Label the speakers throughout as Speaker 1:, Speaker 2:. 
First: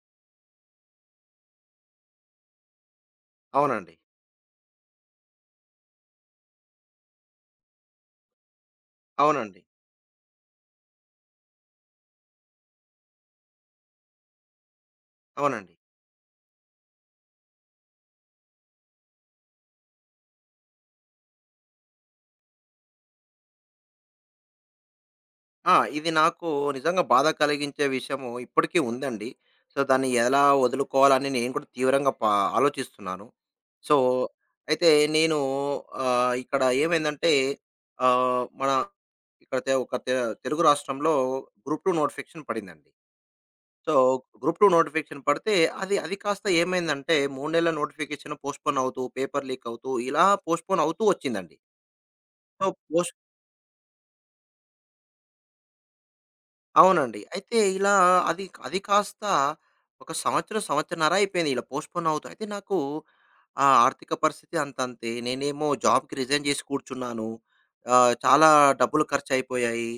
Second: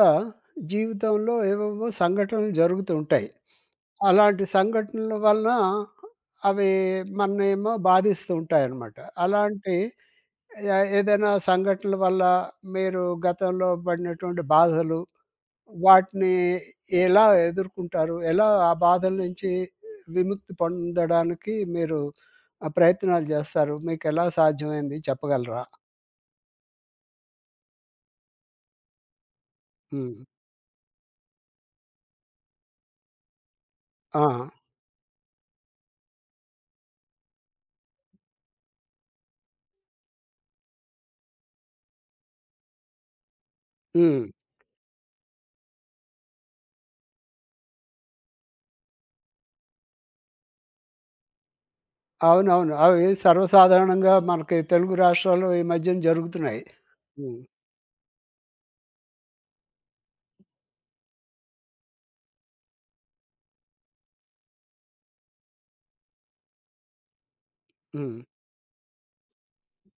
Speaker 1: కూడా జీవితంలో ఏవేవో సంఘటనలు జరుగుతూ ఉంటాయి.
Speaker 2: అవునండి.
Speaker 1: అలాంటి సంఘటనల వలన అవి మననేమో బాధిస్తూ ఉంటాయన్నమాట.
Speaker 2: అవునండి.
Speaker 1: అలాంటి ఏదైనా సంఘటనల వల్ల మీరు గతంలో పడినటువంటి బాధలు,
Speaker 2: అవునండి.
Speaker 1: వాటిని ఎలా ఎదుర్కుంటారు? ఎలా ఆ బాధల నుంచి విముక్తి పొందడానికి మీరు ప్రయత్నాలు జేస్తారు? మీకెలా సాధ్యమైంది చెప్పగలరా?
Speaker 2: ఆ! ఇది నాకు నిజంగా బాధ కలిగించే విషయము ఇప్పటికీ ఉందండి. సో, దాన్ని
Speaker 1: హ్మ్.
Speaker 2: ఎలా వదులుకోవాలని నేను కూడా తీవ్రంగా ఆలోచిస్తున్నాను. సో,
Speaker 1: ఆ!
Speaker 2: అయితే నేను ఇక్కడ ఏమైందంటే, మన ఇక్కడ తె ఒక తె తెలుగు రాష్ట్రంలో గ్రూప్ 2 నోటిఫికేషన్ పడిందండి. So,
Speaker 1: hmm.
Speaker 2: గ్రూప్ 2 నోటిఫికేషన్ పడితే అది అది కాస్త ఏమైందంటే, 3 నెలల నోటిఫికేషన్ పోస్ట్‌పోన్ అవుతూ, పేపర్ లీక్ అవుతూ, ఇలా పోస్ట్‌పోన్ అవుతూ వచ్చిందండి. సో,
Speaker 1: అవునవును. అవి
Speaker 2: పోస్ట్
Speaker 1: సర్వసాధారణంగా మనకి తెలుగు రాష్ట్రాల్లో ఈ మధ్యన జరుగుతున్నాయి.
Speaker 2: అవునండి.
Speaker 1: హ్మ్.
Speaker 2: అయితే ఇలా అది కాస్త ఒక సంవత్సరం, సంవత్సరన్నర అయిపోయింది ఇలా పోస్ట్‌పోన్ అవుతూ. అయితే నాకు ఆర్థిక పరిస్థితి అంతంతే. నేనేమో జాబ్‌కి రిజైన్ చేసి కూర్చున్నాను.
Speaker 1: హ్మ్.
Speaker 2: చాలా డబ్బులు ఖర్చయిపోయాయి.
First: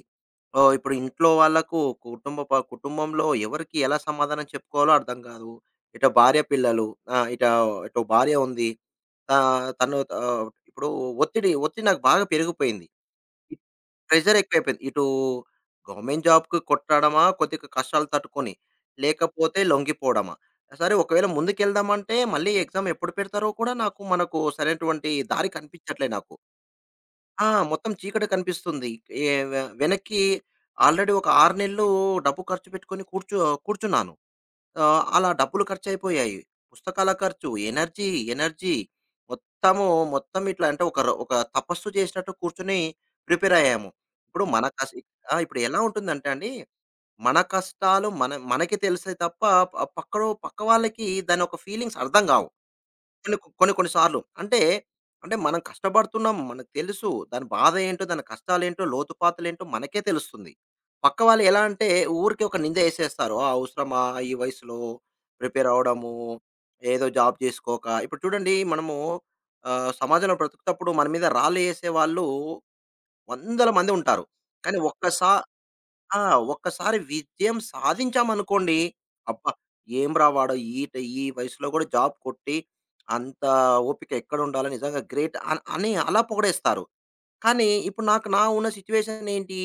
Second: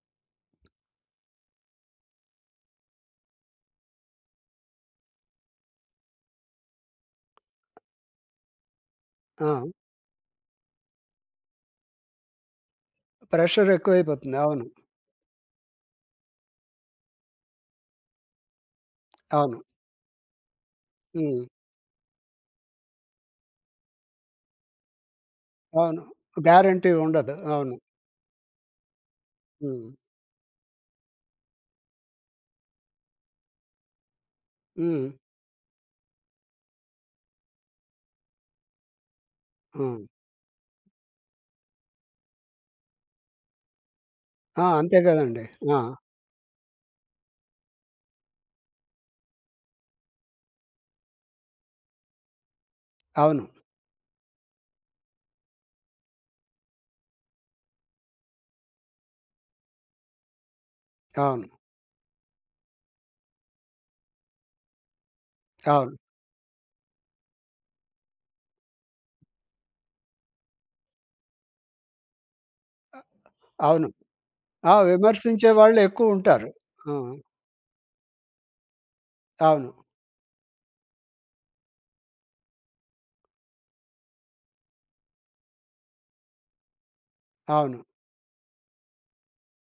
Speaker 2: ఓహ్! ఇప్పుడు ఇంట్లో వాళ్ళకు కుటుంబంలో ఎవరికి ఎలా సమాధానం చెప్పుకోవాలో అర్థం కాదు. ఇటు భార్య, పిల్లలు. ఆ! ఇట ఇటు భార్య ఉంది.
Speaker 1: ఆ!
Speaker 2: తను, ఇప్పుడు ఒత్తిడి నాకు బాగా పెరిగిపోయింది.
Speaker 1: ప్రెషర్
Speaker 2: ప్రెషర్
Speaker 1: ఎక్కువైపోతుంది. అవును.
Speaker 2: ఎక్కువైపోయింది. ఇటు గవర్నమెంట్ జాబ్‌కి కొట్టడమా కొద్దిగా కష్టాలు తట్టుకొని,
Speaker 1: అవును.
Speaker 2: లేకపోతే లొంగిపోవడమా. సరే, ఒకవేళ
Speaker 1: హ్మ్.
Speaker 2: ముందుకెళ్దామంటే మళ్ళీ ఎగ్జామ్ ఎప్పుడు పెడతారో కూడా నాకు మనకు సరైనటువంటి దారి
Speaker 1: అవును.
Speaker 2: కనిపించట్లే నాకు.
Speaker 1: గ్యారంటీ ఉండదు.
Speaker 2: ఆ!
Speaker 1: అవును.
Speaker 2: మొత్తం చీకటి కనిపిస్తుంది. ఏ వె
Speaker 1: హ్మ్.
Speaker 2: వెనక్కి ఆల్రెడీ ఒక 6 నెలలు డబ్బు ఖర్చు పెట్టుకొని కూర్చున్నాను.
Speaker 1: హ్మ్.
Speaker 2: అలా డబ్బులు ఖర్చయిపోయాయి. పుస్తకాల ఖర్చు, ఎనర్జీ, ఎనర్జీ మొత్తము,
Speaker 1: హ్మ్.
Speaker 2: మొత్తం ఇట్లా, అంటే ఒక తపస్సు చేసినట్టు కూర్చొని ప్రిపేరయ్యాము. ఇప్పుడు మన
Speaker 1: ఆ! అంతే
Speaker 2: కసి ఆ!
Speaker 1: గదండీ.
Speaker 2: ఇప్పుడు
Speaker 1: ఆ!
Speaker 2: ఎలా ఉంటుందంటే అండి, మన కష్టాలు మన మనకి తెలిసే తప్ప ప పక్కడో పక్క వాళ్ళకి దాని ఒక ఫీలింగ్స్ అర్థం గావు. కొన్ని
Speaker 1: అవును.
Speaker 2: కొన్ని కొన్ని సార్లు. అంటే, మనం కష్టపడుతున్నాం. మనకు తెలుసు. దాని బాధ ఏంటో, దాని కష్టాలేంటో, లోతుపాతులేంటో మనకే తెలుస్తుంది. పక్క వాళ్ళు
Speaker 1: అవును.
Speaker 2: ఎలా అంటే ఊరికే ఒక నింద ఏసేస్తారు. "ఆ! అవసరమా ఈ వయసులో ప్రిపేర్
Speaker 1: అవును.
Speaker 2: అవ్వడము, ఏదో జాబ్ చేసుకోక." ఇప్పుడు చూడండి మనము సమాజంలో బ్రతుకుతప్పుడు మన మీద రాళ్ళు ఏసేవాళ్ళు వందల
Speaker 1: అవును.
Speaker 2: మంది ఉంటారు.
Speaker 1: ఆ!
Speaker 2: కానీ ఒక్కసా
Speaker 1: విమర్శించే
Speaker 2: ఆ!
Speaker 1: వాళ్ళెక్కువుంటారు. ఆ!
Speaker 2: ఒక్కసారి విజయం సాధించామనుకోండి, అబ్బా!
Speaker 1: అవును.
Speaker 2: ఏంరా వాడు ఈ వయసులో కూడా జాబ్ కొట్టి, అంత ఓపిక ఎక్కడుండాలి, నిజంగా గ్రేట్ అని అలా పొగిడేస్తారు. కానీ
Speaker 1: అవును.
Speaker 2: ఇప్పుడు నా ఉన్న సిట్యుయేషన్ ఏంటి?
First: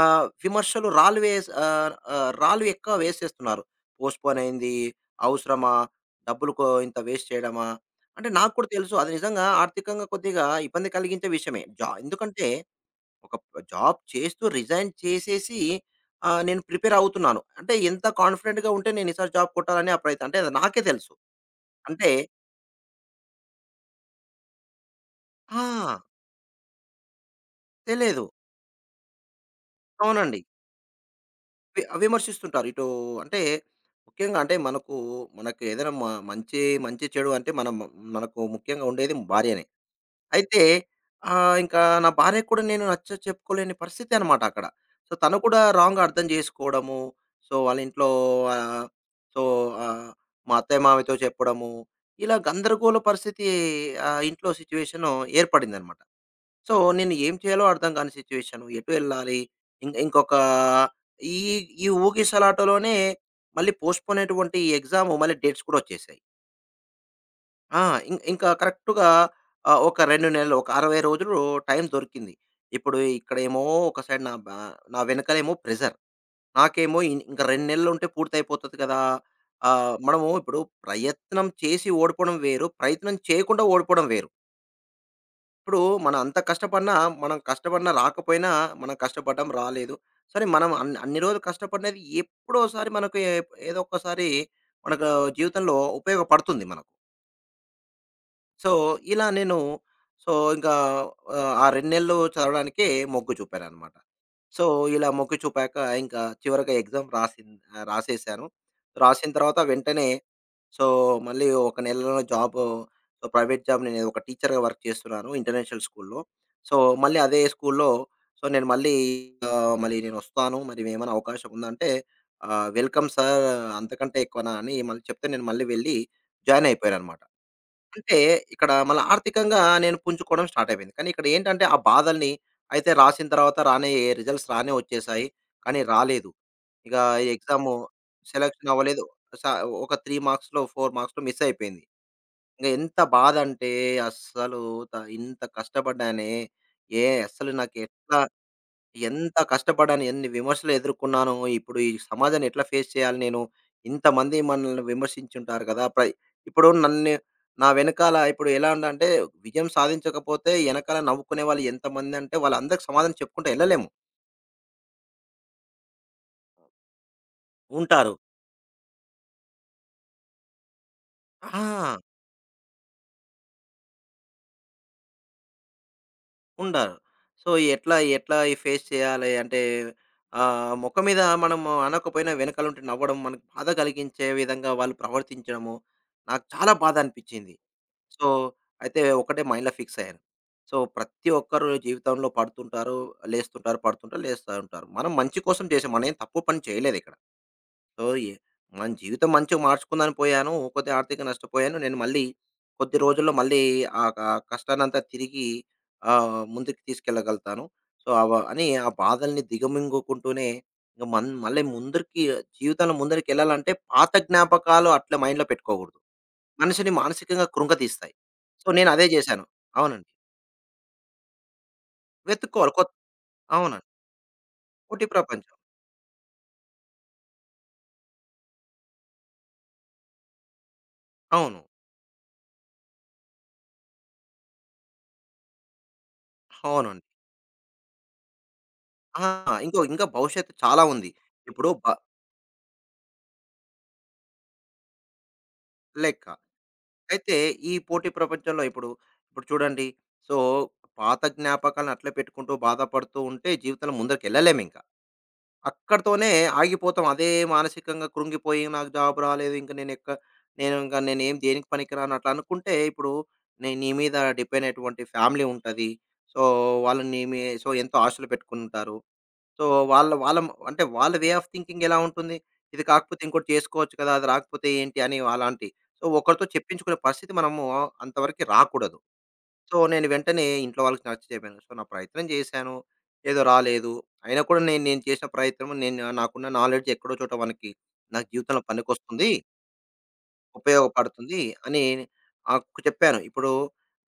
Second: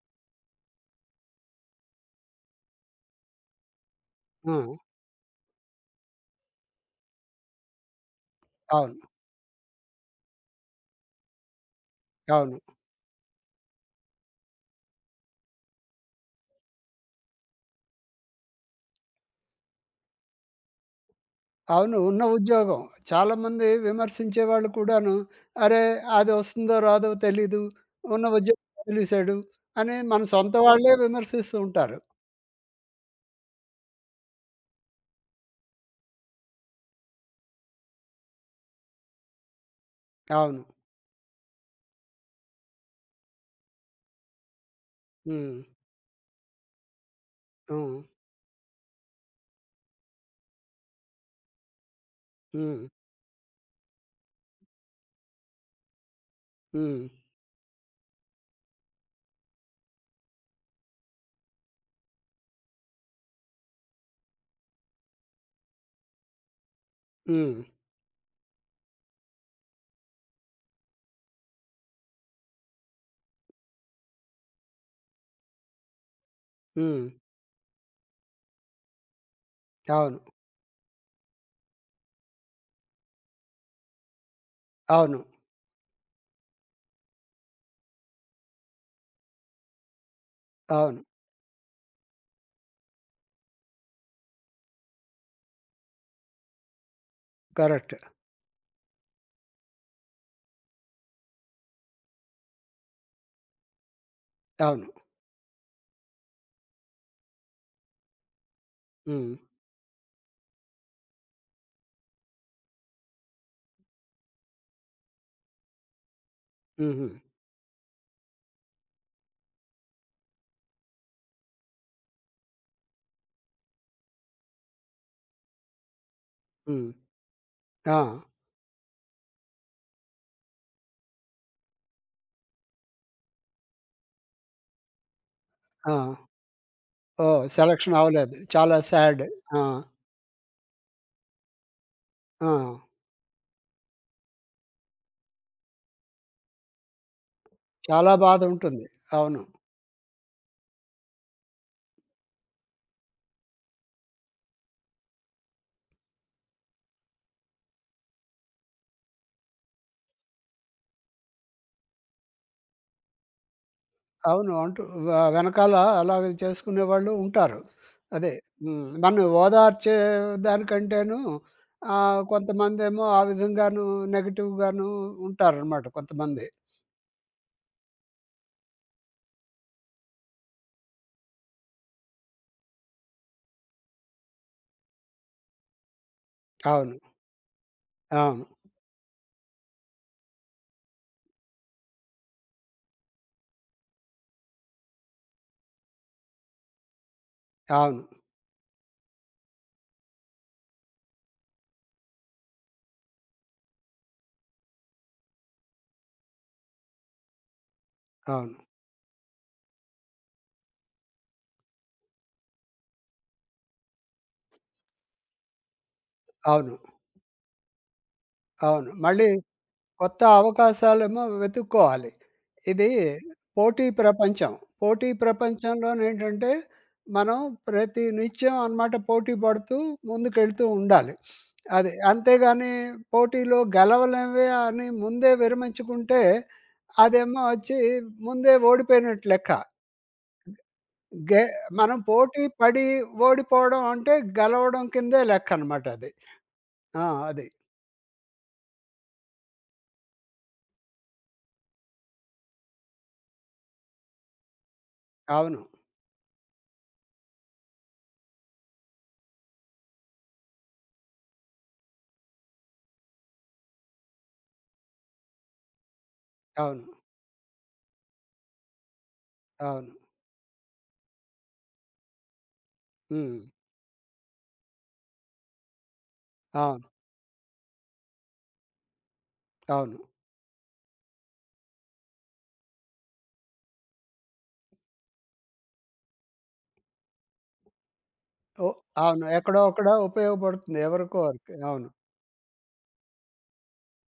Speaker 2: విమర్శలు రాళ్ళు వేసి, ఆహ్, ఆహ్, రాళ్ళు ఎక్కువ వేసేస్తున్నారు. పోస్ట్‌పోన్
Speaker 1: ఆ!
Speaker 2: అయింది, అవసరమా? డబ్బులు ఇంత వేస్ట్ చేయడమా? అంటే నాకు కూడా తెలుసు,
Speaker 1: అవును.
Speaker 2: అది నిజంగా ఆర్థికంగా కొద్దిగా ఇబ్బంది కలిగించే విషయమే. ఎందుకంటే
Speaker 1: అవును.
Speaker 2: ఒక జాబ్ చేస్తూ రిజైన్ చేసేసి, నేను ప్రిపేర్ అవుతున్నాను. అంటే ఎంత కాన్ఫిడెంట్‌గా ఉంటే నేను ఈసారి జాబ్ కొట్టాలని ఆ ప్రయత్నం. అంటే అది నాకే తెలుసు.
Speaker 1: అవును.
Speaker 2: అంటే,
Speaker 1: ఉన్న ఉద్యోగం. చాలామంది విమర్శించేవాళ్ళు కూడాను,
Speaker 2: ఆ!
Speaker 1: "అరే! అదొస్తుందో రాదో తెలీదు.
Speaker 2: తెలియదు.
Speaker 1: ఉన్న ఉద్యోగం వదిలేసాడు" అని మన
Speaker 2: అవునండి.
Speaker 1: సొంత వాళ్ళే విమర్శిస్తూ ఉంటారు.
Speaker 2: విమర్శిస్తుంటారు. ఇటు, అంటే ముఖ్యంగా అంటే మనకు, మనకు ఏదైనా మ మంచి మంచి చెడు అంటే మనం, మనకు ముఖ్యంగా ఉండేది భార్యనే. అయితే
Speaker 1: అవును.
Speaker 2: ఇంకా నా భార్యకి కూడా నేను నచ్చ చెప్పుకోలేని పరిస్థితి అనమాట అక్కడ. సో, తను
Speaker 1: హ్మ్.
Speaker 2: కూడా రాంగ్‌గా అర్థం చేసుకోవడము. సో, వాళ్ళ
Speaker 1: హ్మ్.
Speaker 2: ఇంట్లో, ఆహ్, సో, ఆహ్, మా అత్తయ్య, మావయ్యతో చెప్పడము. ఇలా
Speaker 1: హ్మ్.
Speaker 2: గందరగోళ పరిస్థితి, ఇంట్లో సిట్యుయేషను ఏర్పడిందనమాట. సో,
Speaker 1: హ్మ్.
Speaker 2: నేను ఏం చేయాలో అర్థం కాని సిట్యుయేషను. ఎటు వెళ్ళాలి? ఇంకొక ఈ ఈ ఊగిసలాటలోనే మళ్ళీ పోస్ట్‌పోన్ అయినటువంటి ఎగ్జాము మళ్ళీ డేట్స్ కూడా వచ్చేసాయి.
Speaker 1: హ్మ్.
Speaker 2: ఆ! ఇంకా కరెక్ట్‌గా, ఒక 2 నెలలు, ఒక 60 రోజులు టైం దొరికింది. ఇప్పుడు ఇక్కడేమో ఒక సైడ్ నా వెనకాలేమో ప్రెషర్. నాకేమో
Speaker 1: హ్మ్.
Speaker 2: ఇంకా 2 నెలలుంటే పూర్తయిపోతది కదా!
Speaker 1: అవును.
Speaker 2: మనము ఇప్పుడు ప్రయత్నం చేసి ఓడిపోవడం వేరు, ప్రయత్నం చేయకుండా ఓడిపోవడం వేరు.
Speaker 1: అవును.
Speaker 2: ఇప్పుడు మనం అంత కష్టపడినా, మనం కష్టపడినా రాకపోయినా, మనం కష్టపడ్డం రాలేదు. సరే, మనం
Speaker 1: అవును.
Speaker 2: అన్ని రోజులు కష్టపడినది ఎప్పుడోసారి మనకు ఏదో ఒక్కసారి మనకు జీవితంలో ఉపయోగపడుతుంది మనకు.
Speaker 1: కరెక్ట్.
Speaker 2: సో, ఇలా నేను సో, ఇంకా ఆహ్, ఆ 2 నెలలు చదవడానికే మొగ్గు చూపాననమాట. సో,
Speaker 1: అవును.
Speaker 2: ఇలా మొగ్గు చూపాక ఇంకా చివరగా ఎగ్జామ్ రాసేసాను. రాసిన
Speaker 1: హ్మ్.
Speaker 2: తర్వాత వెంటనే, సో, మళ్ళీ ఒక నెలలో జాబు, సో, ప్రైవేట్ జాబ్, నేను ఒక టీచర్‌గా వర్క్ చేస్తున్నాను ఇంటర్నేషనల్ స్కూల్‌లో. సో,
Speaker 1: హుహు.
Speaker 2: మళ్ళీ అదే స్కూల్‌లో, సో, నేను మళ్ళీ, మళ్ళీ నేనొస్తాను, మరి ఏమైనా అవకాశం ఉందంటే, "వెల్కమ్ సార్, అంతకంటే ఎక్కువనా?" అని మళ్ళీ చెప్తే నేను మళ్ళీ వెళ్ళి జాయిన్
Speaker 1: హ్మ్.
Speaker 2: అయిపోయాననమాట.
Speaker 1: ఆ!
Speaker 2: అంటే ఇక్కడ మళ్ళా ఆర్థికంగా నేను పుంజుకోవడం స్టార్ట్ అయిపోయింది. కానీ ఇక్కడ ఏంటంటే ఆ బాధల్ని, అయితే రాసిన తర్వాత రానే రిజల్ట్స్ రానే వచ్చేసాయి. కానీ
Speaker 1: ఆ!
Speaker 2: రాలేదు. ఇక ఈ
Speaker 1: ఓహ్!
Speaker 2: ఎగ్జాము
Speaker 1: సెలక్షన్ అవ్వలేదు.
Speaker 2: సెలక్షన్
Speaker 1: చాలా
Speaker 2: అవ్వలేదు.
Speaker 1: సాడ్.
Speaker 2: స
Speaker 1: ఆ!
Speaker 2: ఒక 3 మార్క్స్‌లో, 4 మార్క్స్‌లో మిస్ అయిపోయింది.
Speaker 1: ఆ!
Speaker 2: ఇంక ఎంత బాధ అంటే, అస్సలు, ఇంత కష్టపడ్డానే, అస్సలు నాకు
Speaker 1: చాలా
Speaker 2: ఎట్లా,
Speaker 1: బాధుంటుంది.
Speaker 2: ఎంత
Speaker 1: అవును.
Speaker 2: కష్టపడ్డాను, ఎన్ని విమర్శలు ఎదుర్కొన్నానో, ఇప్పుడు ఈ సమాజాన్ని ఎట్లా ఫేస్ చేయాలి నేను? ఇంతమంది మనల్ని విమర్శించుంటారు కదా! ఇప్పుడు నన్ను, నా వెనకాల ఇప్పుడు ఎలా ఉందంటే, విజయం సాధించకపోతే ఎనకాల నవ్వుకునే వాళ్ళు ఎంతమందంటే, వాళ్ళందరికి సమాధానం చెప్పుకుంటూ ఎళ్ళలేము.
Speaker 1: అవును. అంటూ వెనకాల అలాగే చేసుకునేవాళ్ళు ఉంటారు.
Speaker 2: ఉంటారు.
Speaker 1: అదే హ్మ్. మనం ఓదార్చే దానికంటేను
Speaker 2: ఆ!
Speaker 1: కొంతమందేమో ఆ విధంగాను నెగెటివ్‌గాను ఉంటారనమాట కొంతమంది.
Speaker 2: ఉండరు. సో, ఎట్లా ఈ ఫేస్ చేయాలి అంటే, మొఖం మీద మనము అనకపోయినా వెనకాల ఉంటే నవ్వడం, మనకు బాధ కలిగించే విధంగా వాళ్ళు ప్రవర్తించడము, నాకు చాలా బాధ
Speaker 1: అవును.
Speaker 2: అనిపిచ్చింది. సో,
Speaker 1: అవును.
Speaker 2: అయితే ఒకటే మైండ్‌లో ఫిక్స్ అయ్యాను. సో, ప్రతి ఒక్కరు జీవితంలో పడుతుంటారు, లేస్తుంటారు, పడుతుంటారు, లేస్తా ఉంటారు. మనం మంచి కోసం చేసాం. మనం ఏం తప్పు పని చేయలేదిక్కడ.
Speaker 1: అవును.
Speaker 2: సో, ఎ మన జీవితం మంచిగా మార్చుకుందామని పోయాను. కొద్దిగా ఆర్థికంగా నష్టపోయాను. నేను మళ్ళీ కొద్ది రోజుల్లో మళ్ళీ ఆ క కష్టాన్నంతా తిరిగి ముందుకు తీసుకెళ్ళగలుగుతాను. సో,
Speaker 1: అవును. అవును.
Speaker 2: అని ఆ బాధల్ని దిగమింగుకుంటూనే ఇంక మళ్ళీ ముందరికి, జీవితంలో ముందరికెళ్ళాలంటే పాత జ్ఞాపకాలు అట్లా మైండ్‌లో పెట్టుకోకూడదు.
Speaker 1: అవును.
Speaker 2: మనిషిని మానసికంగా కృంగతీస్తాయి. సో,
Speaker 1: అవును.
Speaker 2: నేనదే
Speaker 1: మళ్ళీ
Speaker 2: జేశాను. అవునండి.
Speaker 1: కొత్త అవకాశాలేమో వెతుక్కోవాలి.
Speaker 2: వెతుక్కోవాలి.
Speaker 1: ఇది
Speaker 2: అవునండి.
Speaker 1: పోటీ ప్రపంచం.
Speaker 2: పోటీ
Speaker 1: పోటీ
Speaker 2: ప్రపంచం.
Speaker 1: ప్రపంచంలోనేంటంటే, మనం ప్రతి నిత్యం అనమాట పోటీ పడుతూ ముందుకెళ్తూ ఉండాలి.
Speaker 2: అవును.
Speaker 1: అది. అంతేగాని పోటీలో గెలవలేమే అని ముందే విరమించుకుంటే,
Speaker 2: అవునండి.
Speaker 1: అదేమో వచ్చి ముందే
Speaker 2: ఆ!
Speaker 1: ఓడిపోయినట్టు లెక్క.
Speaker 2: ఇంకా భవిష్యత్తు చాలా ఉంది.
Speaker 1: గె
Speaker 2: ఇప్పుడు బ
Speaker 1: మనం పోటీ పడి ఓడిపోవడం అంటే గెలవడం కిందే లెక్కనమాట అది.
Speaker 2: లెక్క.
Speaker 1: ఆ!
Speaker 2: అయితే
Speaker 1: అది.
Speaker 2: ఈ పోటీ ప్రపంచంలో ఇప్పుడు, ఇప్పుడు చూడండి, సో, పాత జ్ఞాపకాలను అట్లే పెట్టుకుంటూ బాధపడుతూ ఉంటే జీవితంలో ముందరికెళ్ళలేమింక.
Speaker 1: అవును.
Speaker 2: అక్కడితోనే ఆగిపోతాం. అదే మానసికంగా కృంగిపోయి నాకు జాబ్ రాలేదు, ఇంక నేను ఎక్క నేను ఇంక నేనేం దేనికి పనికిరాను అట్లా అనుకుంటే ఇప్పుడు నీ మీద డిపెండ్ అయ్యేటువంటి ఫ్యామిలీ ఉంటది. సో,
Speaker 1: అవును.
Speaker 2: వాళ్ళు నీ మీ సో, ఎంతో ఆశలు పెట్టుకునుంటారు. సో,
Speaker 1: అవును.
Speaker 2: వాళ్ళ వాళ్ళ మ అంటే వాళ్ళ ఆఫ్ థింకింగ్ ఎలా ఉంటుంది? ఇది కాకపోతే
Speaker 1: హ్మ్.
Speaker 2: ఇంకోటి చేసుకోవచ్చు కదా! అది రాకపోతే ఏంటి అని అలాంటి. సో, ఒకరితో
Speaker 1: అవును.
Speaker 2: చెప్పించుకునే పరిస్థితి మనము అంతవరకి రాకూడదు. సో,
Speaker 1: అవును.
Speaker 2: నేను వెంటనే ఇంట్లో వాళ్ళకి నచ్చ చెప్పాను. సో, నా ప్రయత్నం చేశాను. ఏదో రాలేదు. అయినా కూడా నేను నేను చేసిన ప్రయత్నం, నేను నాకున్న నాలెడ్జ్ ఎక్కడో చోట మనకి, నా జీవితంలో
Speaker 1: ఓహ్! అవును.
Speaker 2: పనికొస్తుంది,
Speaker 1: ఎక్కడో అక్కడ ఉపయోగపడుతుంది. ఎవరికో
Speaker 2: ఉపయోగపడుతుంది
Speaker 1: ఒకరికి.
Speaker 2: అని
Speaker 1: అవును.
Speaker 2: ఆకు చెప్పాను. ఇప్పుడు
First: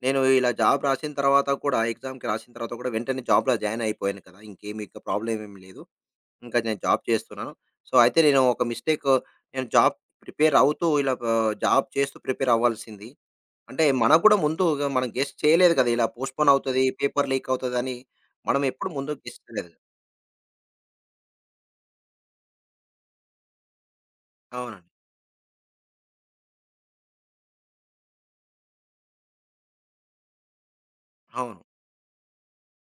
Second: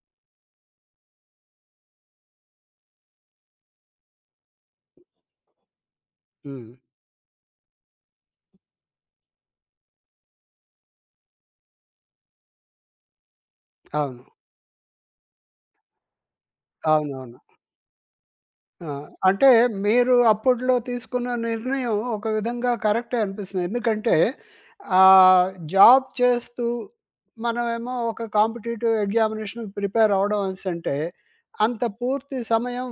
Speaker 2: నేను ఇలా జాబ్ రాసిన తర్వాత కూడా ఎగ్జామ్‌కి రాసిన తర్వాత కూడా వెంటనే జాబ్‌లో జాయిన్ అయిపోయాను కదా! ఇంకేమి ఇక ప్రాబ్లమ్ ఏమి లేదు. ఇంకా
Speaker 1: హ్మ్.
Speaker 2: నేను జాబ్ చేస్తున్నాను. సో, అయితే నేను ఒక మిస్టేక్, నేను జాబ్ ప్రిపేర్ అవుతూ ఇలా, జాబ్ చేస్తూ ప్రిపేర్ అవ్వాల్సింది. అంటే మనకు
Speaker 1: అవును.
Speaker 2: కూడా ముందు ఇగ మనం గెస్ చేయలేదు కదా! ఇలా పోస్ట్‌పోన్ అవుతది, పేపర్
Speaker 1: అవునవును.
Speaker 2: లీక్ అవుతదని మనం
Speaker 1: ఆ!
Speaker 2: ఎప్పుడు ముందు గెస్
Speaker 1: అంటే
Speaker 2: చేయలేదు.
Speaker 1: మీరు అప్పట్లో తీసుకున్న నిర్ణయం ఒక విధంగా కరెక్టే అనిపిస్తుంది. ఎందుకంటే
Speaker 2: అవునండి.
Speaker 1: జాబ్ చేస్తూ మనమేమో ఒక కాంపిటీటివ్ ఎగ్జామినేషన్‌కి ప్రిపేర్ అవ్వడం అనేసంటే
Speaker 2: అవును.
Speaker 1: అంత పూర్తి సమయం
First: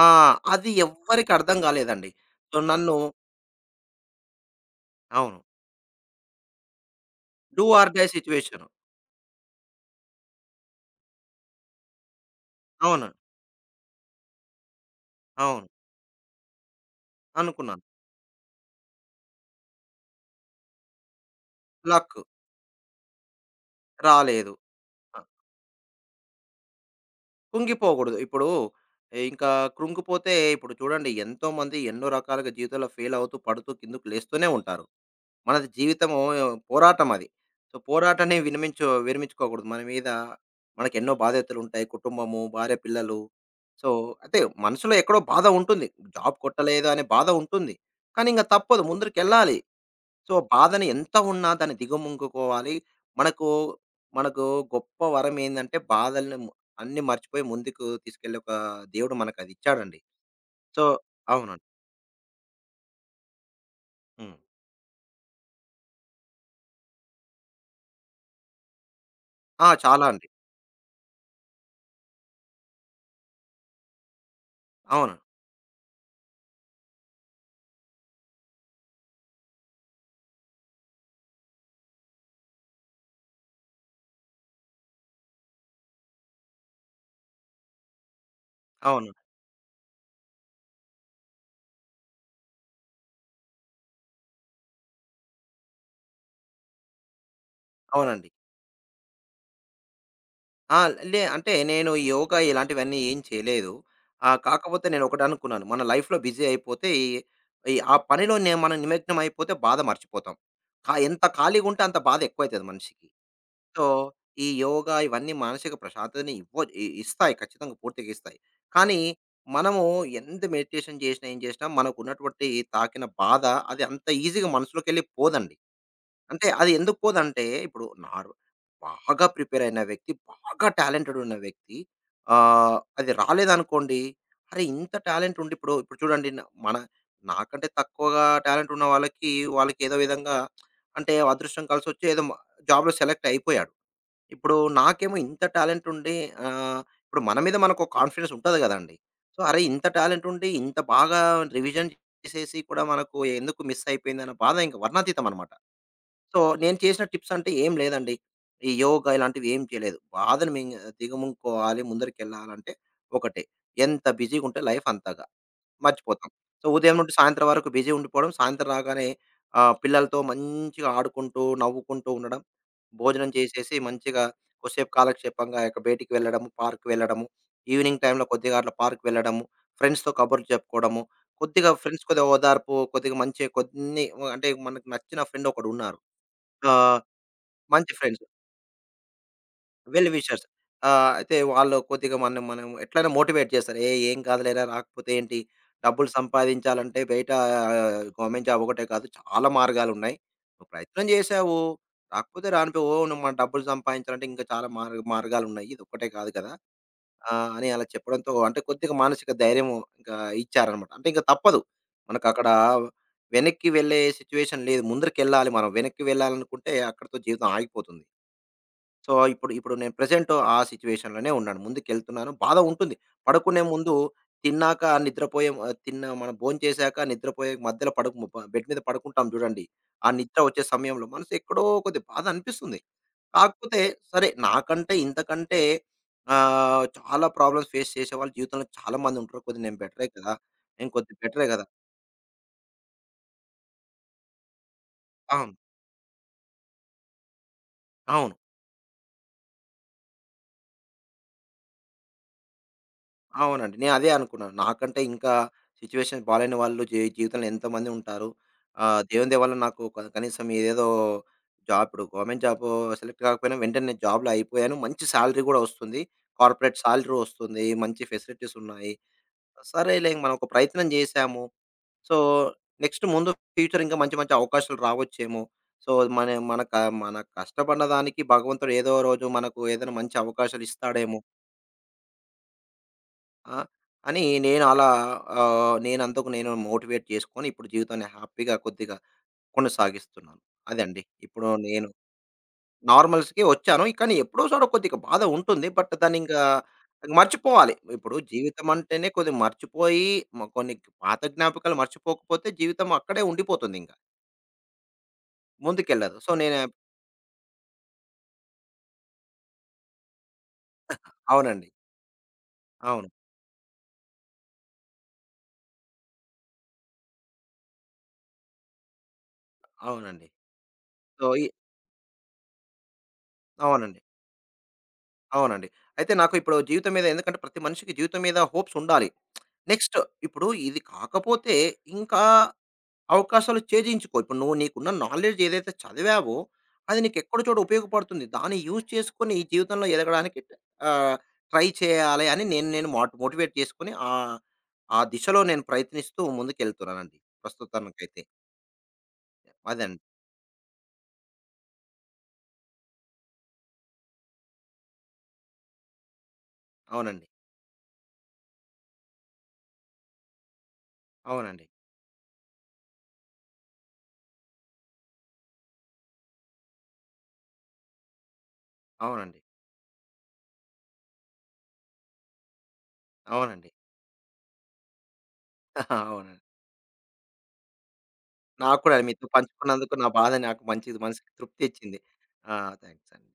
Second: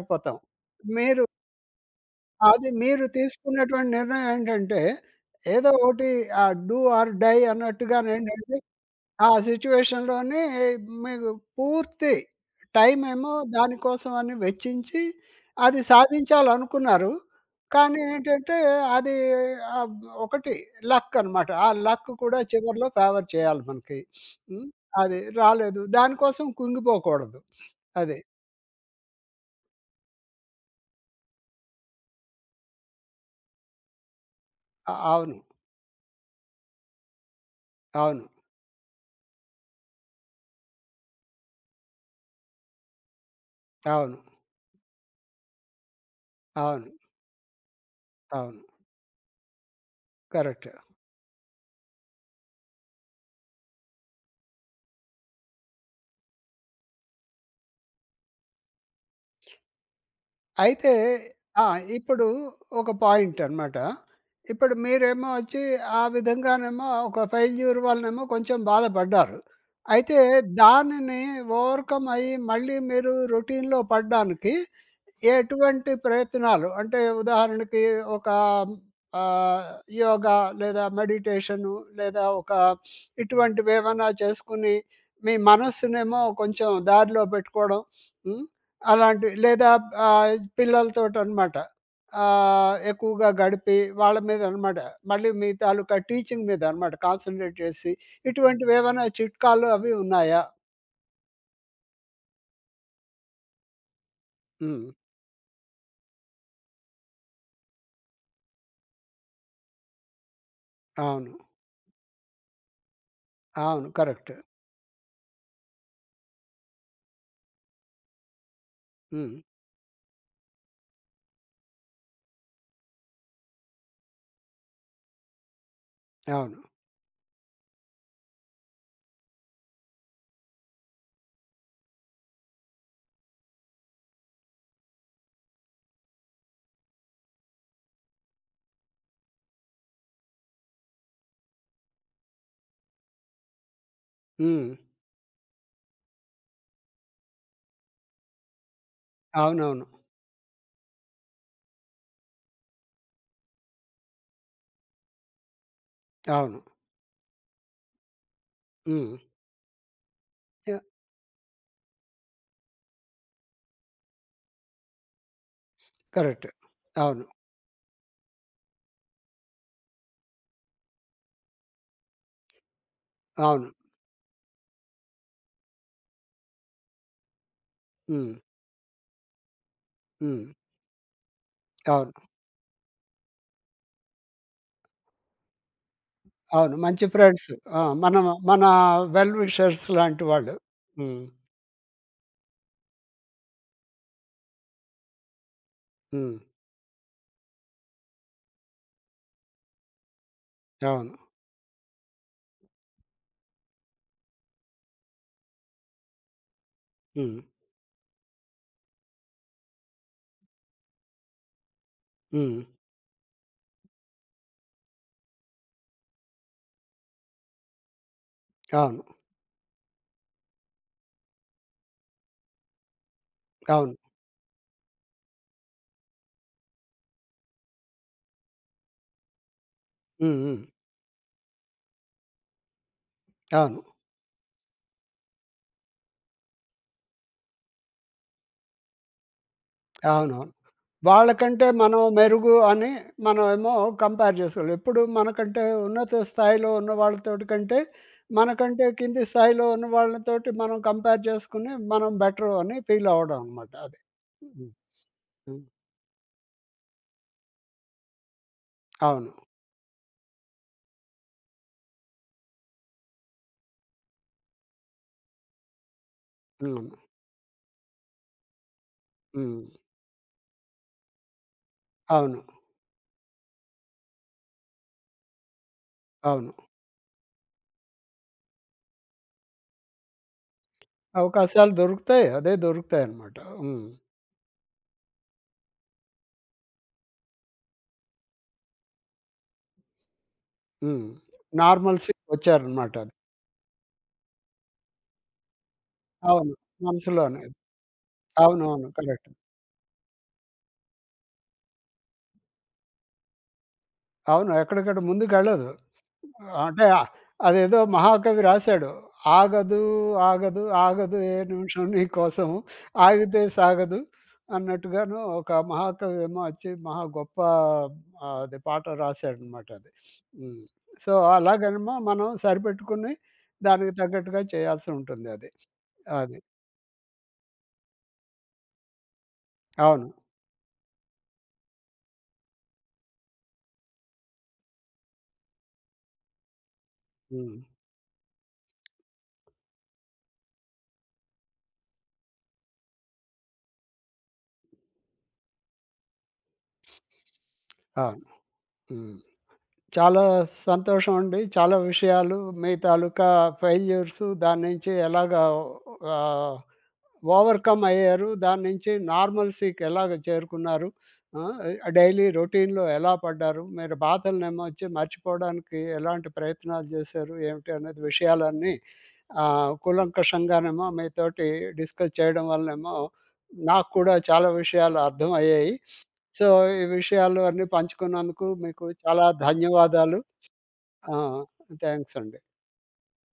Speaker 2: ఆ! అది
Speaker 1: మీరు
Speaker 2: ఎవ్వరికి అర్థం కాలేదండి. సో,
Speaker 1: అది
Speaker 2: నన్ను
Speaker 1: మీరు తీసుకున్నటువంటి నిర్ణయం ఏంటంటే
Speaker 2: అవును.
Speaker 1: ఏదో ఒకటి do or die
Speaker 2: do or die
Speaker 1: అన్నట్టుగానేంటంటే
Speaker 2: సిట్యుయేషన్.
Speaker 1: ఆ సిట్యుయేషన్‌లోని మీకు పూర్తి టైం
Speaker 2: అవును.
Speaker 1: ఏమో దానికోసం అని వెచ్చించి,
Speaker 2: అవును.
Speaker 1: అది సాధించాలనుకున్నారు.
Speaker 2: అనుకున్నాను.
Speaker 1: కానీ ఏంటంటే, అది ఆహ్, ఒకటి లక్ అనమాట. ఆ లక్
Speaker 2: లక్
Speaker 1: కూడా చివరిలో ఫేవర్ చేయాలి మనకి.
Speaker 2: రాలేదు.
Speaker 1: హ్మ్.
Speaker 2: ఆ!
Speaker 1: అది రాలేదు. దానికోసం కుంగిపోకూడదు.
Speaker 2: కుంగిపోకూడదు.
Speaker 1: అది.
Speaker 2: ఇప్పుడు ఇంకా కృంగిపోతే ఇప్పుడు చూడండి, ఎంతోమంది ఎన్నో రకాలుగా జీవితంలో ఫెయిల్ అవుతూ, పడుతూ కిందకు లేస్తూనే ఉంటారు.
Speaker 1: అవును.
Speaker 2: మన జీవితము పోరాటం అది. సో,
Speaker 1: అవును.
Speaker 2: పోరాటాన్ని విరమించుకోకూడదు. మన మీద మనకు ఎన్నో బాధ్యతలు ఉంటాయి. కుటుంబము, భార్య, పిల్లలు. సో,
Speaker 1: అవును.
Speaker 2: అయితే మనసులో ఎక్కడో బాధ ఉంటుంది. జాబ్ కొట్టలేదు
Speaker 1: అవును.
Speaker 2: అనే బాధ ఉంటుంది. కానీ ఇంక
Speaker 1: అవును.
Speaker 2: తప్పదు, ముందరికెళ్ళాలి. So,
Speaker 1: correct.
Speaker 2: బాధని ఎంత ఉన్నా దాన్ని దిగమింగుకోవాలి. మనకు మనకు గొప్ప వరం ఏందంటే బాధల్ని ము అన్నీ మర్చిపోయి ముందుకు తీసుకెళ్ళే ఒక దేవుడు మనకదిచ్చాడండి. సో,
Speaker 1: అయితే
Speaker 2: అవునండి.
Speaker 1: ఆ! ఇప్పుడు ఒక పాయింటనమాట.
Speaker 2: హ్మ్.
Speaker 1: ఇప్పుడు మీరేమో వచ్చి ఆ విధంగానేమో ఒక ఫెయిల్యూర్ వల్లనేమో కొంచెం బాధపడ్డారు.
Speaker 2: ఆ! చాలా
Speaker 1: అయితే
Speaker 2: అండి.
Speaker 1: దానిని ఓవర్‌కమ్ అయ్యి మళ్ళీ మీరు రొటీన్‌లో పడ్డానికి
Speaker 2: అవును.
Speaker 1: ఎటువంటి ప్రయత్నాలు? అంటే ఉదాహరణకి ఒక ఆహ్, యోగా లేదా మెడిటేషను లేదా ఒక ఇటువంటివేవన్నా చేసుకొని మీ మనస్సునేమో కొంచెం దారిలో పెట్టుకోవడం. హ్మ్.
Speaker 2: అవును.
Speaker 1: అలాంటి లేదా పిల్లలతోటనమాట. ఎక్కువగా గడిపి వాళ్ళ మీదనమాట. మళ్ళీ మీ తాలూకా టీచింగ్ మీదనమాట కాన్సంట్రేట్ చేసి
Speaker 2: అవునండి.
Speaker 1: ఇటువంటివేవన్నా చిట్కాలు అవి ఉన్నాయా?
Speaker 2: ఆ! లే అంటే నేను యోగా ఇలాంటివన్నీ ఏం చేయలేదు. కాకపోతే
Speaker 1: హ్మ్.
Speaker 2: నేను ఒకటి అనుకున్నాను. మన లైఫ్‌లో బిజీ అయిపోతే ఈ, ఆ పనిలో మనం నిమగ్నం అయిపోతే బాధ మర్చిపోతాం. ఎంత
Speaker 1: అవును.
Speaker 2: ఖాళీగా ఉంటే అంత బాధ ఎక్కువైతది మనిషికి. సో,
Speaker 1: అవును. కరెక్ట్.
Speaker 2: ఈ యోగా ఇవన్నీ మానసిక ప్రశాంతతని ఇవ్వ ఇ ఇస్తాయి. ఖచ్చితంగా పూర్తిగా ఇస్తాయి. కానీ
Speaker 1: హ్మ్.
Speaker 2: మనము ఎంత మెడిటేషన్ చేసినా, ఏం చేసినా మనకున్నటువంటి తాకిన బాధ అది అంత ఈజీగా మనసులోకెళ్ళి పోదండి. అంటే
Speaker 1: అవును.
Speaker 2: అది ఎందుకు పోదంటే, ఇప్పుడు బాగా ప్రిపేర్ అయిన వ్యక్తి, బాగా టాలెంటెడ్ ఉన్న వ్యక్తి, అది రాలేదనుకోండి, అరే! ఇంత టాలెంట్ ఉండి ఇప్పుడు, ఇప్పుడు చూడండి న మన నాకంటే తక్కువగా టాలెంట్ ఉన్న వాళ్ళకి, వాళ్ళకి ఏదో విధంగా, అంటే అదృష్టం కలిసొచ్చి ఏదో మ జాబ్‌లో సెలెక్ట్ అయిపోయాడు. ఇప్పుడు
Speaker 1: హ్మ్.
Speaker 2: నాకేమో ఇంత టాలెంట్ ఉండి, ఆహ్, ఇప్పుడు మన మీద మనకు ఒక కాన్ఫిడెన్స్ ఉంటది గదండీ! సో, అరే!
Speaker 1: అవునవును.
Speaker 2: ఇంత టాలెంట్ ఉండి, ఇంత బాగా రివిజన్ చేసేసి కూడా మనకు ఎందుకు మిస్ అయిపోయిందన్న బాధ ఇంక వర్ణాతీతం అనమాట. సో,
Speaker 1: అవును.
Speaker 2: నేను చేసిన టిప్స్ అంటే ఏం లేదండి. ఈ యోగా
Speaker 1: హ్మ్.
Speaker 2: ఇలాంటివి ఏం చేయలేదు. బాధను
Speaker 1: యాహ్!
Speaker 2: దిగమింగుకోవాలి, ముందరికెళ్ళాలంటే ఒకటే. ఎంత బిజీగుంటే లైఫ్ అంతగా మర్చిపోతాం.
Speaker 1: కరెక్ట్.
Speaker 2: సో, ఉదయం నుండి
Speaker 1: అవును.
Speaker 2: సాయంత్రం వరకు బిజీ ఉండిపోవడం, సాయంత్రం రాగానే పిల్లలతో మంచిగా ఆడుకుంటూ, నవ్వుకుంటూ ఉండడం. భోజనం
Speaker 1: అవును.
Speaker 2: చేసేసి మంచిగా కొద్దిసేపు కాలక్షేపంగా బయటికి వెళ్ళడము, పార్క్‌కి వెళ్ళడము. ఈవినింగ్ టైమ్‌లో
Speaker 1: హ్మ్.
Speaker 2: కొద్దిగా అట్లా పార్క్‌కి వెళ్ళడము, ఫ్రెండ్స్‌తో
Speaker 1: హ్మ్.
Speaker 2: కబుర్లు చెప్పుకోవడము. కొద్దిగా ఫ్రెండ్స్, కొద్దిగా
Speaker 1: అవును.
Speaker 2: ఓదార్పు, కొద్దిగా మంచి కొన్ని, అంటే మనకు నచ్చిన ఫ్రెండ్ ఒకడున్నారు.
Speaker 1: అవును.
Speaker 2: ఆహ్,
Speaker 1: మంచి ఫ్రెండ్స్. ఆ!
Speaker 2: మంచి
Speaker 1: మన
Speaker 2: ఫ్రెండ్స్.
Speaker 1: మన వెల్ విషర్స్
Speaker 2: వెల్
Speaker 1: లాంటి
Speaker 2: విషర్స్.
Speaker 1: వాళ్ళు. హ్మ్.
Speaker 2: అయితే వాళ్ళు కొద్దిగా మనం మనం ఎట్లైనా మోటివేట్ చేస్తారు. "ఏయ్! ఏం కాదులేరా, రాకపోతే ఏంటి? డబ్బులు
Speaker 1: హ్మ్.
Speaker 2: సంపాదించాలంటే బయట గవర్నమెంట్ జాబ్ ఒకటే కాదు, చాలా మార్గాలున్నాయి. నువ్వు ప్రయత్నం
Speaker 1: అవును.
Speaker 2: చేశావు. రాకపోతే రానిపో, ఓ నువ్వు మన డబ్బులు సంపాదించాలంటే ఇంకా చాలా మార్గాలున్నాయి. ఇదొక్కటే కాదు కదా!"
Speaker 1: హ్మ్.
Speaker 2: అని అలా చెప్పడంతో అంటే కొద్దిగా మానసిక ధైర్యం ఇంకా ఇచ్చారన్నమాట. అంటే ఇంక తప్పదు. మనకక్కడ
Speaker 1: హ్మ్.
Speaker 2: వెనక్కి వెళ్ళే సిట్యుయేషన్ లేదు. ముందరికెళ్ళాలి మనం. వెనక్కి వెళ్ళాలనుకుంటే అక్కడితో జీవితం ఆగిపోతుంది.
Speaker 1: అవును.
Speaker 2: సో, ఇప్పుడు ఇప్పుడు నేను ప్రెజెంట్ ఆ సిట్యుయేషన్‌లోనే ఉన్నాను. ముందుకెళ్తున్నాను. బాధ ఉంటుంది. పడుకునే ముందు
Speaker 1: అవును.
Speaker 2: తిన్న మనం భోంచేశాక నిద్రపోయే మధ్యలో పడుకు ప బెడ్ మీద పడుకుంటాం చూడండి. ఆ
Speaker 1: హ్మ్.
Speaker 2: నిద్ర
Speaker 1: హ్మ్.
Speaker 2: వచ్చే సమయంలో మనసు ఎక్కడో కొద్దిగా బాధ అనిపిస్తుంది. కాకపోతే
Speaker 1: అవును.
Speaker 2: సరే, నాకంటే ఇంతకంటే చాలా ప్రాబ్లమ్స్ ఫేస్ చేసేవాళ్ళు జీవితంలో చాలా మంది ఉంటారు. కొద్దిగా నేను బెటరే కదా!
Speaker 1: అవునవును.
Speaker 2: నేను కొద్దిగా బెటరే కదా!
Speaker 1: వాళ్ళకంటే మనం మెరుగు అని మనమేమో కంపేర్ చేసుకోవాలి. ఎప్పుడు
Speaker 2: అవును.
Speaker 1: మనకంటే ఉన్నత స్థాయిలో ఉన్న వాళ్ళతోటి కంటే,
Speaker 2: అవును.
Speaker 1: మనకంటే కింది స్థాయిలో ఉన్న వాళ్ళతోటి మనం కంపేర్ చేసుకొని మనం బెటరు అని ఫీల్ అవ్వడం అనమాట
Speaker 2: అవునండి. నేను
Speaker 1: అది.
Speaker 2: అదే అనుకున్నాను.
Speaker 1: హ్మ్.
Speaker 2: నాకంటే ఇంకా
Speaker 1: హ్మ్.
Speaker 2: సిట్యుయేషన్స్ బాలేని వాళ్ళు జీవితంలో ఎంతమంది ఉంటారు. దేవుని
Speaker 1: అవును.
Speaker 2: దయ వల్ల నాకు కనీసం ఏదేదో జాబ్, ఇప్పుడు గవర్నమెంట్ జాబ్ సెలెక్ట్ కాకపోయినా వెంటనే నేను జాబ్‌లో అయిపోయాను. మంచి సాలరీ గూడా వస్తుంది. కార్పొరేట్
Speaker 1: అవును.
Speaker 2: సాలరీ వస్తుంది. మంచి ఫెసిలిటీస్ ఉన్నాయి.
Speaker 1: హ్మ్.
Speaker 2: సరేలే, మనం ఒక ప్రయత్నం జేశాము. సో,
Speaker 1: అవును.
Speaker 2: నెక్స్ట్ ముందు ఫ్యూచర్ ఇంకా మంచి మంచి అవకాశాలు రావచ్చేమో! సో, మన
Speaker 1: అవును.
Speaker 2: మన క మన కష్టపడిన దానికి భగవంతుడు ఏదో రోజు మనకు ఏదైనా మంచి అవకాశాలు ఇస్తాడేమో!
Speaker 1: అవకాశాలు దొరుకుతాయి. అదే దొరుకుతాయనమాట.
Speaker 2: ఆ!
Speaker 1: హ్మ్.
Speaker 2: అని నేను అలా నేనంతకు నేను మోటివేట్ చేసుకొని ఇప్పుడు జీవితాన్ని హ్యాపీగా కొద్దిగా కొనసాగిస్తున్నాను. అదండి.
Speaker 1: హ్మ్.
Speaker 2: ఇప్పుడు నేను
Speaker 1: నార్మల్సీకొచ్చారనమాట అది.
Speaker 2: నార్మల్స్‌కి వచ్చాను. కానీ ఎప్పుడోసారి కొద్దిగా బాధ ఉంటుంది. బట్ దాన్నింకా
Speaker 1: అవును. మనసులోనే.
Speaker 2: మర్చిపోవాలి. ఇప్పుడు జీవితం
Speaker 1: అవునవును.
Speaker 2: అంటేనే
Speaker 1: కరెక్ట్.
Speaker 2: కొద్దిగా మర్చిపోయి, కొన్ని పాత జ్ఞాపకాలు మర్చిపోకపోతే జీవితం అక్కడే ఉండిపోతుందింక.
Speaker 1: అవును. ఎక్కడికక్కడ ముందుకెళ్ళదు.
Speaker 2: ముందుకెళ్ళదు. సో, నేను
Speaker 1: అంటే అదేదో మహాకవి రాశాడు. ఆగదు, ఆగదు, ఆగదు ఏ
Speaker 2: అవునండి.
Speaker 1: నిమిషం నీ కోసం
Speaker 2: అవును.
Speaker 1: ఆగితే సాగదు అన్నట్టుగాను ఒక మహాకవి ఏమో వచ్చి మహా గొప్ప అది పాట రాశాడనమాట అది.
Speaker 2: అవునండి.
Speaker 1: హ్మ్. సో,
Speaker 2: సో, ఈ
Speaker 1: అలాగనేమో మనం సరిపెట్టుకుని దానికి
Speaker 2: అవునండి.
Speaker 1: తగ్గట్టుగా చేయాల్సి ఉంటుంది అది.
Speaker 2: అవునండి. అయితే నాకు
Speaker 1: అది.
Speaker 2: ఇప్పుడు జీవితం మీద, ఎందుకంటే ప్రతి మనిషికి జీవితం మీద హోప్స్ ఉండాలి. నెక్స్ట్
Speaker 1: అవును.
Speaker 2: ఇప్పుడు ఇది కాకపోతే ఇంకా అవకాశాలు ఛేదించుకో. ఇప్పుడు నువ్వు నీకున్న నాలెడ్జ్ ఏదైతే చదివావో, అది నీకు ఎక్కడో
Speaker 1: హ్మ్.
Speaker 2: చోట ఉపయోగపడుతుంది. దాన్ని యూజ్ చేసుకొని ఈ జీవితంలో ఎదగడానికి ఆహ్, ట్రై చేయాలి అని నేను నేను మోట్ మోటివేట్ చేసుకొని, ఆ దిశలో నేను ప్రయత్నిస్తూ ముందుకెళ్తున్నానండి ప్రస్తుతానికైతే.
Speaker 1: అవును. హ్మ్.
Speaker 2: అదండి.
Speaker 1: చాలా సంతోషం అండి. చాలా విషయాలు మీ తాలూకా ఫెయిల్యూర్స్ దాన్నించి ఎలాగా ఆహ్
Speaker 2: అవునండి.
Speaker 1: ఓవర్‌కమ్ అయ్యారు. దాని నుంచి నార్మల్సీకి ఎలాగ చేరుకున్నారు? ఆ!
Speaker 2: అవునండి.
Speaker 1: డైలీ రొటీన్‌లో ఎలా పడ్డారు? మీరు బాధలనేమో వచ్చి మర్చిపోవడానికి ఎలాంటి ప్రయత్నాలు చేశారు? ఏమిటి అనేది విషయాలన్నీ
Speaker 2: అవునండి.
Speaker 1: కూలంకషంగానేమో మీతోటి డిస్కస్ చేయడం వలనేమో
Speaker 2: అవునండి.
Speaker 1: నాకు కూడా చాలా విషయాలు అర్థమయ్యాయి.
Speaker 2: అవునండి.
Speaker 1: సో, ఈ విషయాలు అన్నీ పంచుకున్నందుకు
Speaker 2: నాకు
Speaker 1: మీకు
Speaker 2: కూడా మీతో
Speaker 1: చాలా
Speaker 2: పంచుకున్నందుకు నా
Speaker 1: ధన్యవాదాలు.
Speaker 2: బాధ నాకు మంచిది,
Speaker 1: ఆ!
Speaker 2: మనసుకి తృప్తి ఇచ్చింది.
Speaker 1: థాంక్స్ అండి.
Speaker 2: ఆ! థాంక్స్ అండి.